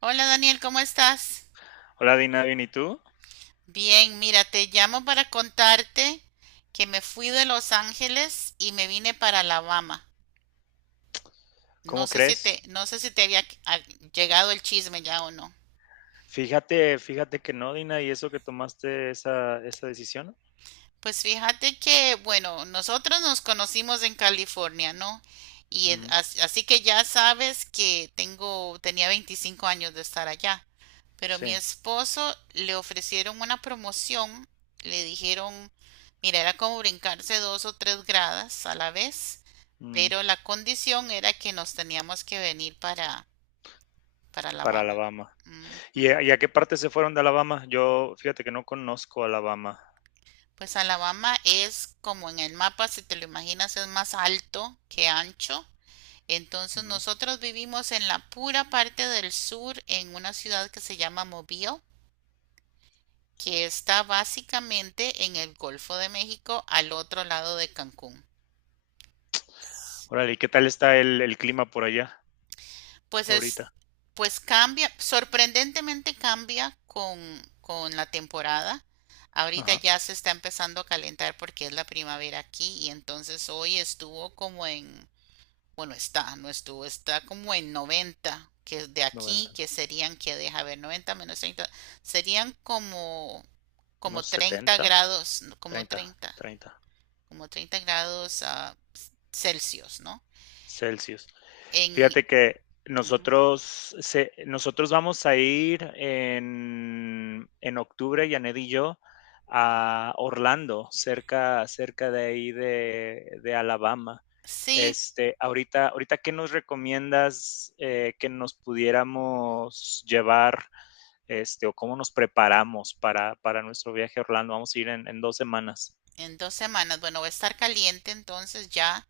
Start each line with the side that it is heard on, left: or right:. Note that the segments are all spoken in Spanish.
right: Hola Daniel, ¿cómo estás?
left: Hola Dina, bien, ¿y tú?
right: Bien, mira, te llamo para contarte que me fui de Los Ángeles y me vine para Alabama. No
left: ¿Cómo
right: sé si te,
left: crees?
right: no sé si te había llegado el chisme ya o no.
left: Fíjate que no, Dina, y eso que tomaste esa decisión.
right: Pues fíjate que, bueno, nosotros nos conocimos en California, ¿no? Y
left: Ujú.
right: así que ya sabes que tenía 25 años de estar allá. Pero mi
left: Sí.
right: esposo le ofrecieron una promoción, le dijeron, mira, era como brincarse dos o tres gradas a la vez,
left: Mm.
right: pero la condición era que nos teníamos que venir para,
left: Para
right: Alabama.
left: Alabama. ¿Y
right: Ujú.
left: a, y a qué parte se fueron de Alabama? Yo, fíjate que no conozco Alabama.
right: Pues Alabama es como en el mapa, si te lo imaginas, es más alto que ancho. Entonces
left: Ujú.
right: nosotros vivimos en la pura parte del sur, en una ciudad que se llama Mobile, que está básicamente en el Golfo de México, al otro lado de Cancún.
left: Órale, ¿y qué tal está el clima por allá
right: Pues es,
left: ahorita?
right: pues cambia, sorprendentemente cambia con la temporada. Ahorita
left: Ajá,
right: ya se está empezando a calentar porque es la primavera aquí y entonces hoy estuvo como en. Bueno, está, no estuvo, está como en 90 que de aquí,
left: 90,
right: que serían, que deja ver, 90 menos 30, serían como,
left: no,
right: 30
left: 70,
right: grados, no,
left: 30, 30
right: como 30 grados Celsius, ¿no?
left: Celsius.
right: En.
left: Fíjate que
right: Ujú.
left: nosotros, nosotros vamos a ir en octubre, Janet y yo, a Orlando, cerca, cerca de ahí de Alabama.
right: Sí,
left: Este, ahorita, ahorita, ¿qué nos recomiendas que nos pudiéramos llevar, este, o cómo nos preparamos para nuestro viaje a Orlando? Vamos a ir en 2 semanas.
right: en 2 semanas, bueno, va a estar caliente entonces ya,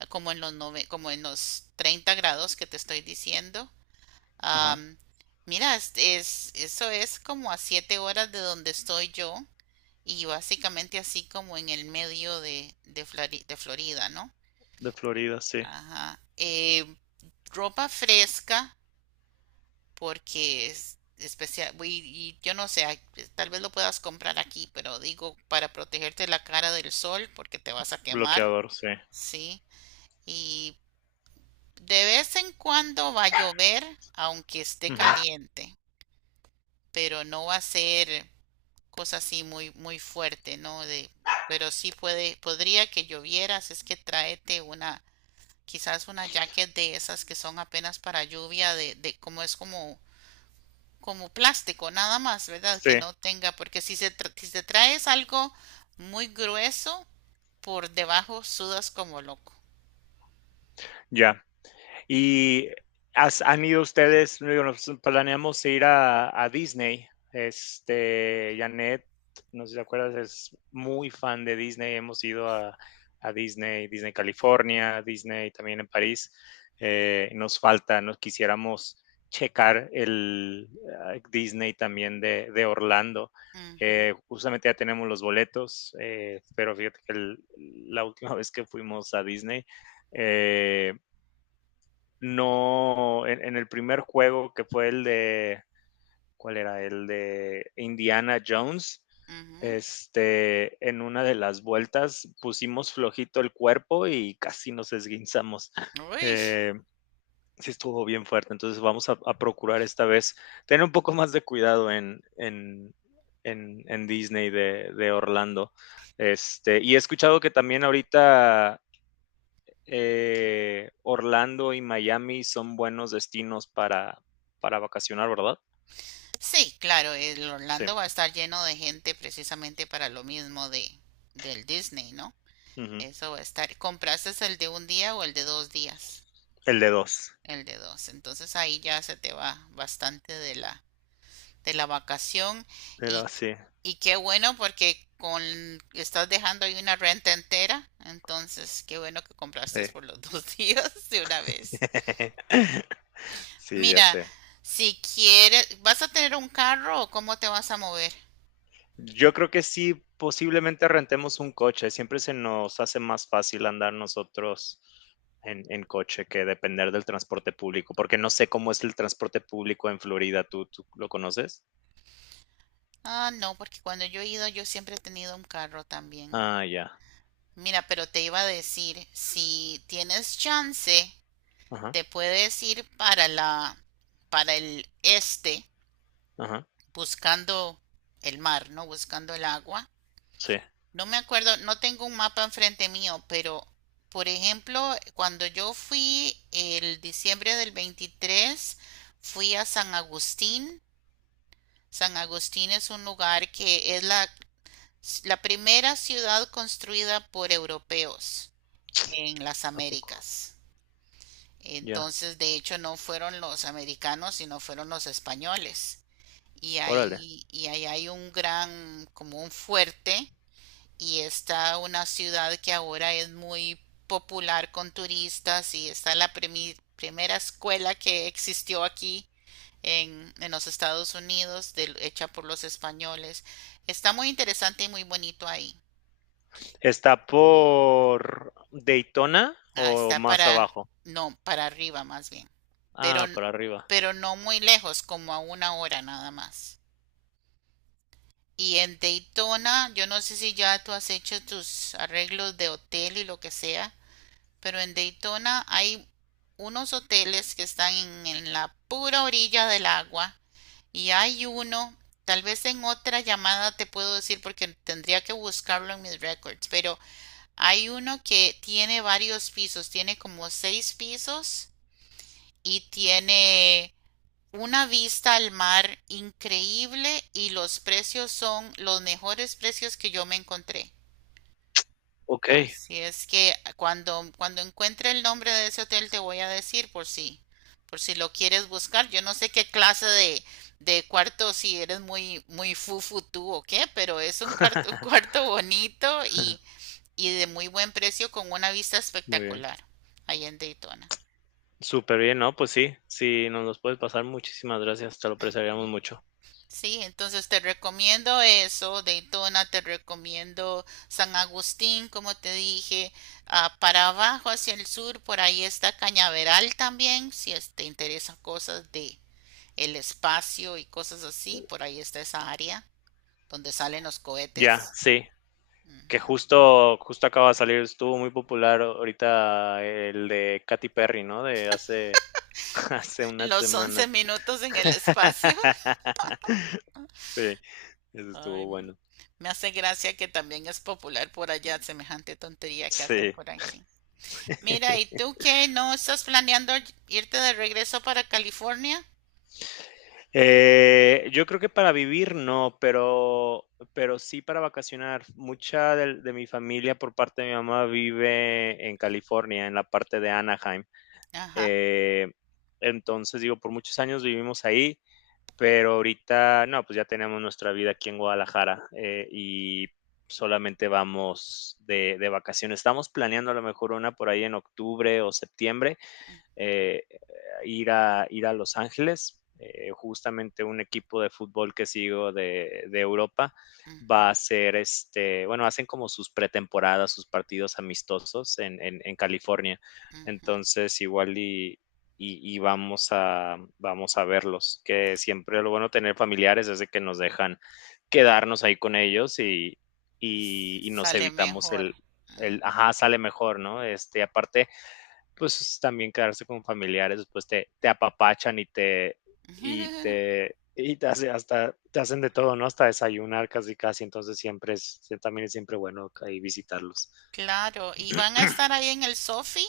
right: como en los 30 grados que te estoy diciendo.
left: Ajá.
right: Am, Mira, eso es como a 7 horas de donde estoy yo. Y básicamente así como en el medio de Florida, ¿no?
left: De Florida, sí.
right: Ajá. Ropa fresca, porque es especial, y yo no sé, ay, tal vez lo puedas comprar aquí, pero digo para protegerte la cara del sol, porque te vas a quemar,
left: Bloqueador, sí.
right: ¿sí? Y de vez en cuando va a llover, aunque esté
left: Ujú.
right: caliente, pero no va a ser cosa así muy, muy fuerte, ¿no? De, pero sí puede, podría que llovieras, es que tráete una, quizás una jacket de esas que son apenas para lluvia, de como es como plástico, nada más, ¿verdad?
left: Sí,
right: Que no tenga, porque si te traes algo muy grueso, por debajo sudas como loco.
left: ya. Y han ido ustedes, digo, nos planeamos ir a Disney. Este, Janet, no sé si te acuerdas, es muy fan de Disney. Hemos ido a Disney, Disney California, Disney también en París. Nos quisiéramos checar el Disney también de Orlando.
right: Ujú,
left: Justamente ya tenemos los boletos, pero fíjate que la última vez que fuimos a Disney, eh, no, en el primer juego que fue el de, ¿cuál era? El de Indiana Jones.
right: ujú.
left: Este, en una de las vueltas pusimos flojito el cuerpo y casi nos esguinzamos.
right: Uy.
left: Eh, sí estuvo bien fuerte, entonces vamos a procurar esta vez tener un poco más de cuidado en Disney de Orlando. Este, y he escuchado que también ahorita Orlando y Miami son buenos destinos para vacacionar, ¿verdad?
right: Sí, claro, el
left: Sí.
right: Orlando va a estar lleno de gente precisamente para lo mismo de del Disney, ¿no?
left: Ujú.
right: Eso va a estar. ¿Compraste el de un día o el de dos días?
left: El de dos.
right: El de dos. Entonces ahí ya se te va bastante de la, vacación.
left: Pero
right: Y,
left: sí,
right: y qué bueno porque con, estás dejando ahí una renta entera. Entonces, qué bueno que compraste
left: sí.
right: por los dos días de una vez.
left: Sí, ya
right: Mira,
left: sé.
right: si quieres, ¿vas a tener un carro o cómo te vas a mover?
left: Yo creo que sí, posiblemente rentemos un coche. Siempre se nos hace más fácil andar nosotros en coche que depender del transporte público, porque no sé cómo es el transporte público en Florida. ¿Tú lo conoces?
right: Ah, no, porque cuando yo he ido yo siempre he tenido un carro también.
left: Ah, ya.
right: Mira, pero te iba a decir, si tienes chance
left: Ajá,
right: te puedes ir para el este,
left: ajá.
right: buscando el mar, ¿no? Buscando el agua.
left: Sí.
right: No me acuerdo, no tengo un mapa enfrente mío, pero por ejemplo, cuando yo fui el diciembre del 23, fui a San Agustín. San Agustín es un lugar que es la primera ciudad construida por europeos en las
left: ¿A poco?
right: Américas.
left: Ya.
right: Entonces, de hecho, no fueron los americanos, sino fueron los españoles. Y
left: Órale.
right: ahí, y ahí hay un gran, como un fuerte, y está una ciudad que ahora es muy popular con turistas, y está la primera escuela que existió aquí en los Estados Unidos, hecha por los españoles. Está muy interesante y muy bonito ahí.
left: Está por Daytona o
right: Está
left: más
right: para,
left: abajo.
right: no, para arriba más bien. Pero,
left: Ah, por arriba.
right: pero no muy lejos, como a una hora nada más. Y en Daytona, yo no sé si ya tú has hecho tus arreglos de hotel y lo que sea, pero en Daytona hay unos hoteles que están en, la pura orilla del agua y hay uno, tal vez en otra llamada te puedo decir porque tendría que buscarlo en mis records, pero hay uno que tiene varios pisos, tiene como 6 pisos y tiene una vista al mar increíble y los precios son los mejores precios que yo me encontré.
left: Ok,
right: Así es que cuando, encuentre el nombre de ese hotel te voy a decir por si lo quieres buscar. Yo no sé qué clase de cuarto, si eres muy, muy fufu tú o qué, pero es un cuarto bonito y de muy buen precio con una vista
left: muy bien.
right: espectacular ahí en Daytona.
left: Súper bien, ¿no? Pues sí, si nos los puedes pasar, muchísimas gracias, te lo apreciaríamos
right: Ujú.
left: mucho.
right: Sí, entonces te recomiendo eso, Daytona, te recomiendo San Agustín, como te dije, para abajo hacia el sur, por ahí está Cañaveral también, si es- te interesan cosas de el espacio y cosas así, por ahí está esa área donde salen los
left: Ya,
right: cohetes.
left: sí, que
right: Ujú.
left: justo, justo acaba de salir, estuvo muy popular ahorita el de Katy Perry, ¿no? De hace, hace unas
right: Los once
left: semanas.
right: minutos en el espacio.
left: Sí, eso
right: Ay,
left: estuvo bueno.
right: me hace gracia que también es popular por allá, semejante tontería que hacen
left: Sí.
right: por aquí. Mira, ¿y tú qué? ¿No estás planeando irte de regreso para California?
left: Yo creo que para vivir no, pero sí para vacacionar. Mucha de mi familia por parte de mi mamá vive en California, en la parte de Anaheim.
right: Ajá.
left: Eh, entonces, digo, por muchos años vivimos ahí, pero ahorita no, pues ya tenemos nuestra vida aquí en Guadalajara y solamente vamos de vacaciones. Estamos planeando a lo mejor una por ahí en octubre o septiembre
right: Ujú,
left: eh, ir a Los Ángeles. Justamente un equipo de fútbol que sigo de Europa
right: ujú,
left: este, bueno, hacen como sus pretemporadas, sus partidos amistosos en California.
right: ujú.
left: Entonces, igual y, vamos a verlos, que siempre lo bueno tener familiares es de que nos dejan quedarnos ahí con ellos y nos
right: Sale
left: evitamos
right: mejor.
left: el ajá, sale mejor, ¿no? Este, aparte, pues también quedarse con familiares, después te apapachan
right: Ujú.
left: te hacen de todo, ¿no? Hasta desayunar casi casi, entonces siempre es, sí, también es siempre bueno ahí visitarlos.
right: Claro, ¿y van a estar ahí en el Sofi?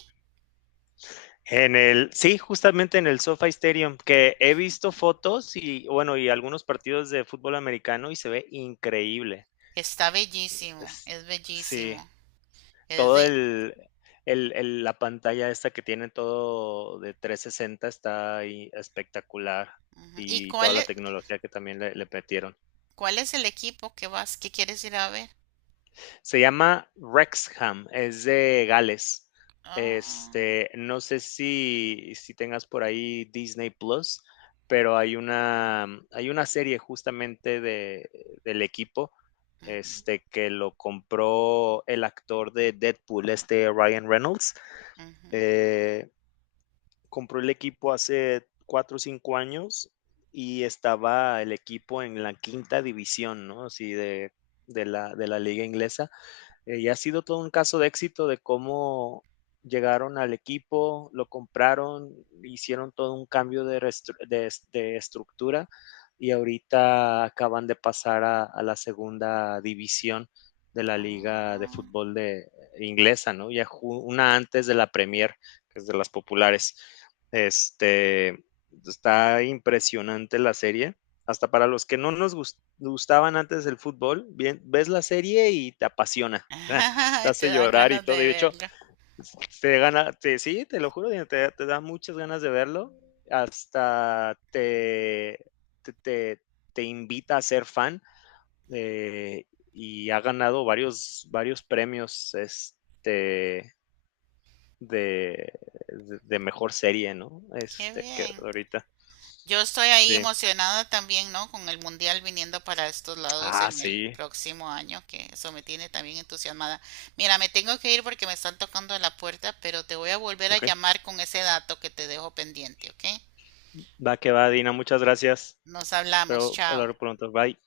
left: En el, sí, justamente en el SoFi Stadium, que he visto fotos y, bueno, y algunos partidos de fútbol americano y se ve increíble.
right: Está
left: Es- sí,
right: bellísimo. Es
left: todo
right: de...
left: la pantalla esta que tiene todo de 360 está ahí espectacular
right: Ujú. ¿Y
left: y toda la tecnología que también le metieron.
right: cuál es el equipo que quieres ir a ver?
left: Se llama Rexham, es de Gales.
right: Ah,
left: Este, no sé si tengas por ahí Disney Plus, pero hay una serie justamente del equipo
right: ujú,
left: este, que lo compró el actor de Deadpool, este Ryan Reynolds.
right: ujú,
left: Eh, Compró el equipo hace 4 o 5 años y estaba el equipo en la quinta división, ¿no? Así de la liga inglesa. Y ha sido todo un caso de éxito de cómo llegaron al equipo, lo compraron, hicieron todo un cambio de estructura y ahorita acaban de pasar a la segunda división de la liga de
right: ah.
left: fútbol de inglesa, ¿no? Ya una antes de la Premier, que es de las populares. Este está impresionante la serie. Hasta para los que no nos gustaban antes el fútbol, bien, ves la serie y te apasiona. Te
right: Te
left: hace
right: dan
left: llorar y
right: ganas de
left: todo. Y de hecho,
right: verla.
left: te gana, te, sí, te lo juro, te da muchas ganas de verlo. Hasta te, te, te invita a ser fan eh, y ha ganado varios, varios premios este, de, de mejor serie, ¿no?
right: Qué
left: Este, que
right: bien.
left: ahorita.
right: Yo estoy ahí
left: Sí.
right: emocionada también, ¿no? Con el mundial viniendo para estos lados
left: Ah,
right: en el
left: sí.
right: próximo año, que eso me tiene también entusiasmada. Mira, me tengo que ir porque me están tocando a la puerta, pero te voy a volver a
left: Ok.
right: llamar con ese dato que te dejo pendiente, ¿ok?
left: Va que va, Dina. Muchas gracias.
right: Nos hablamos,
left: Espero
right: chao.
left: hablar pronto. Bye.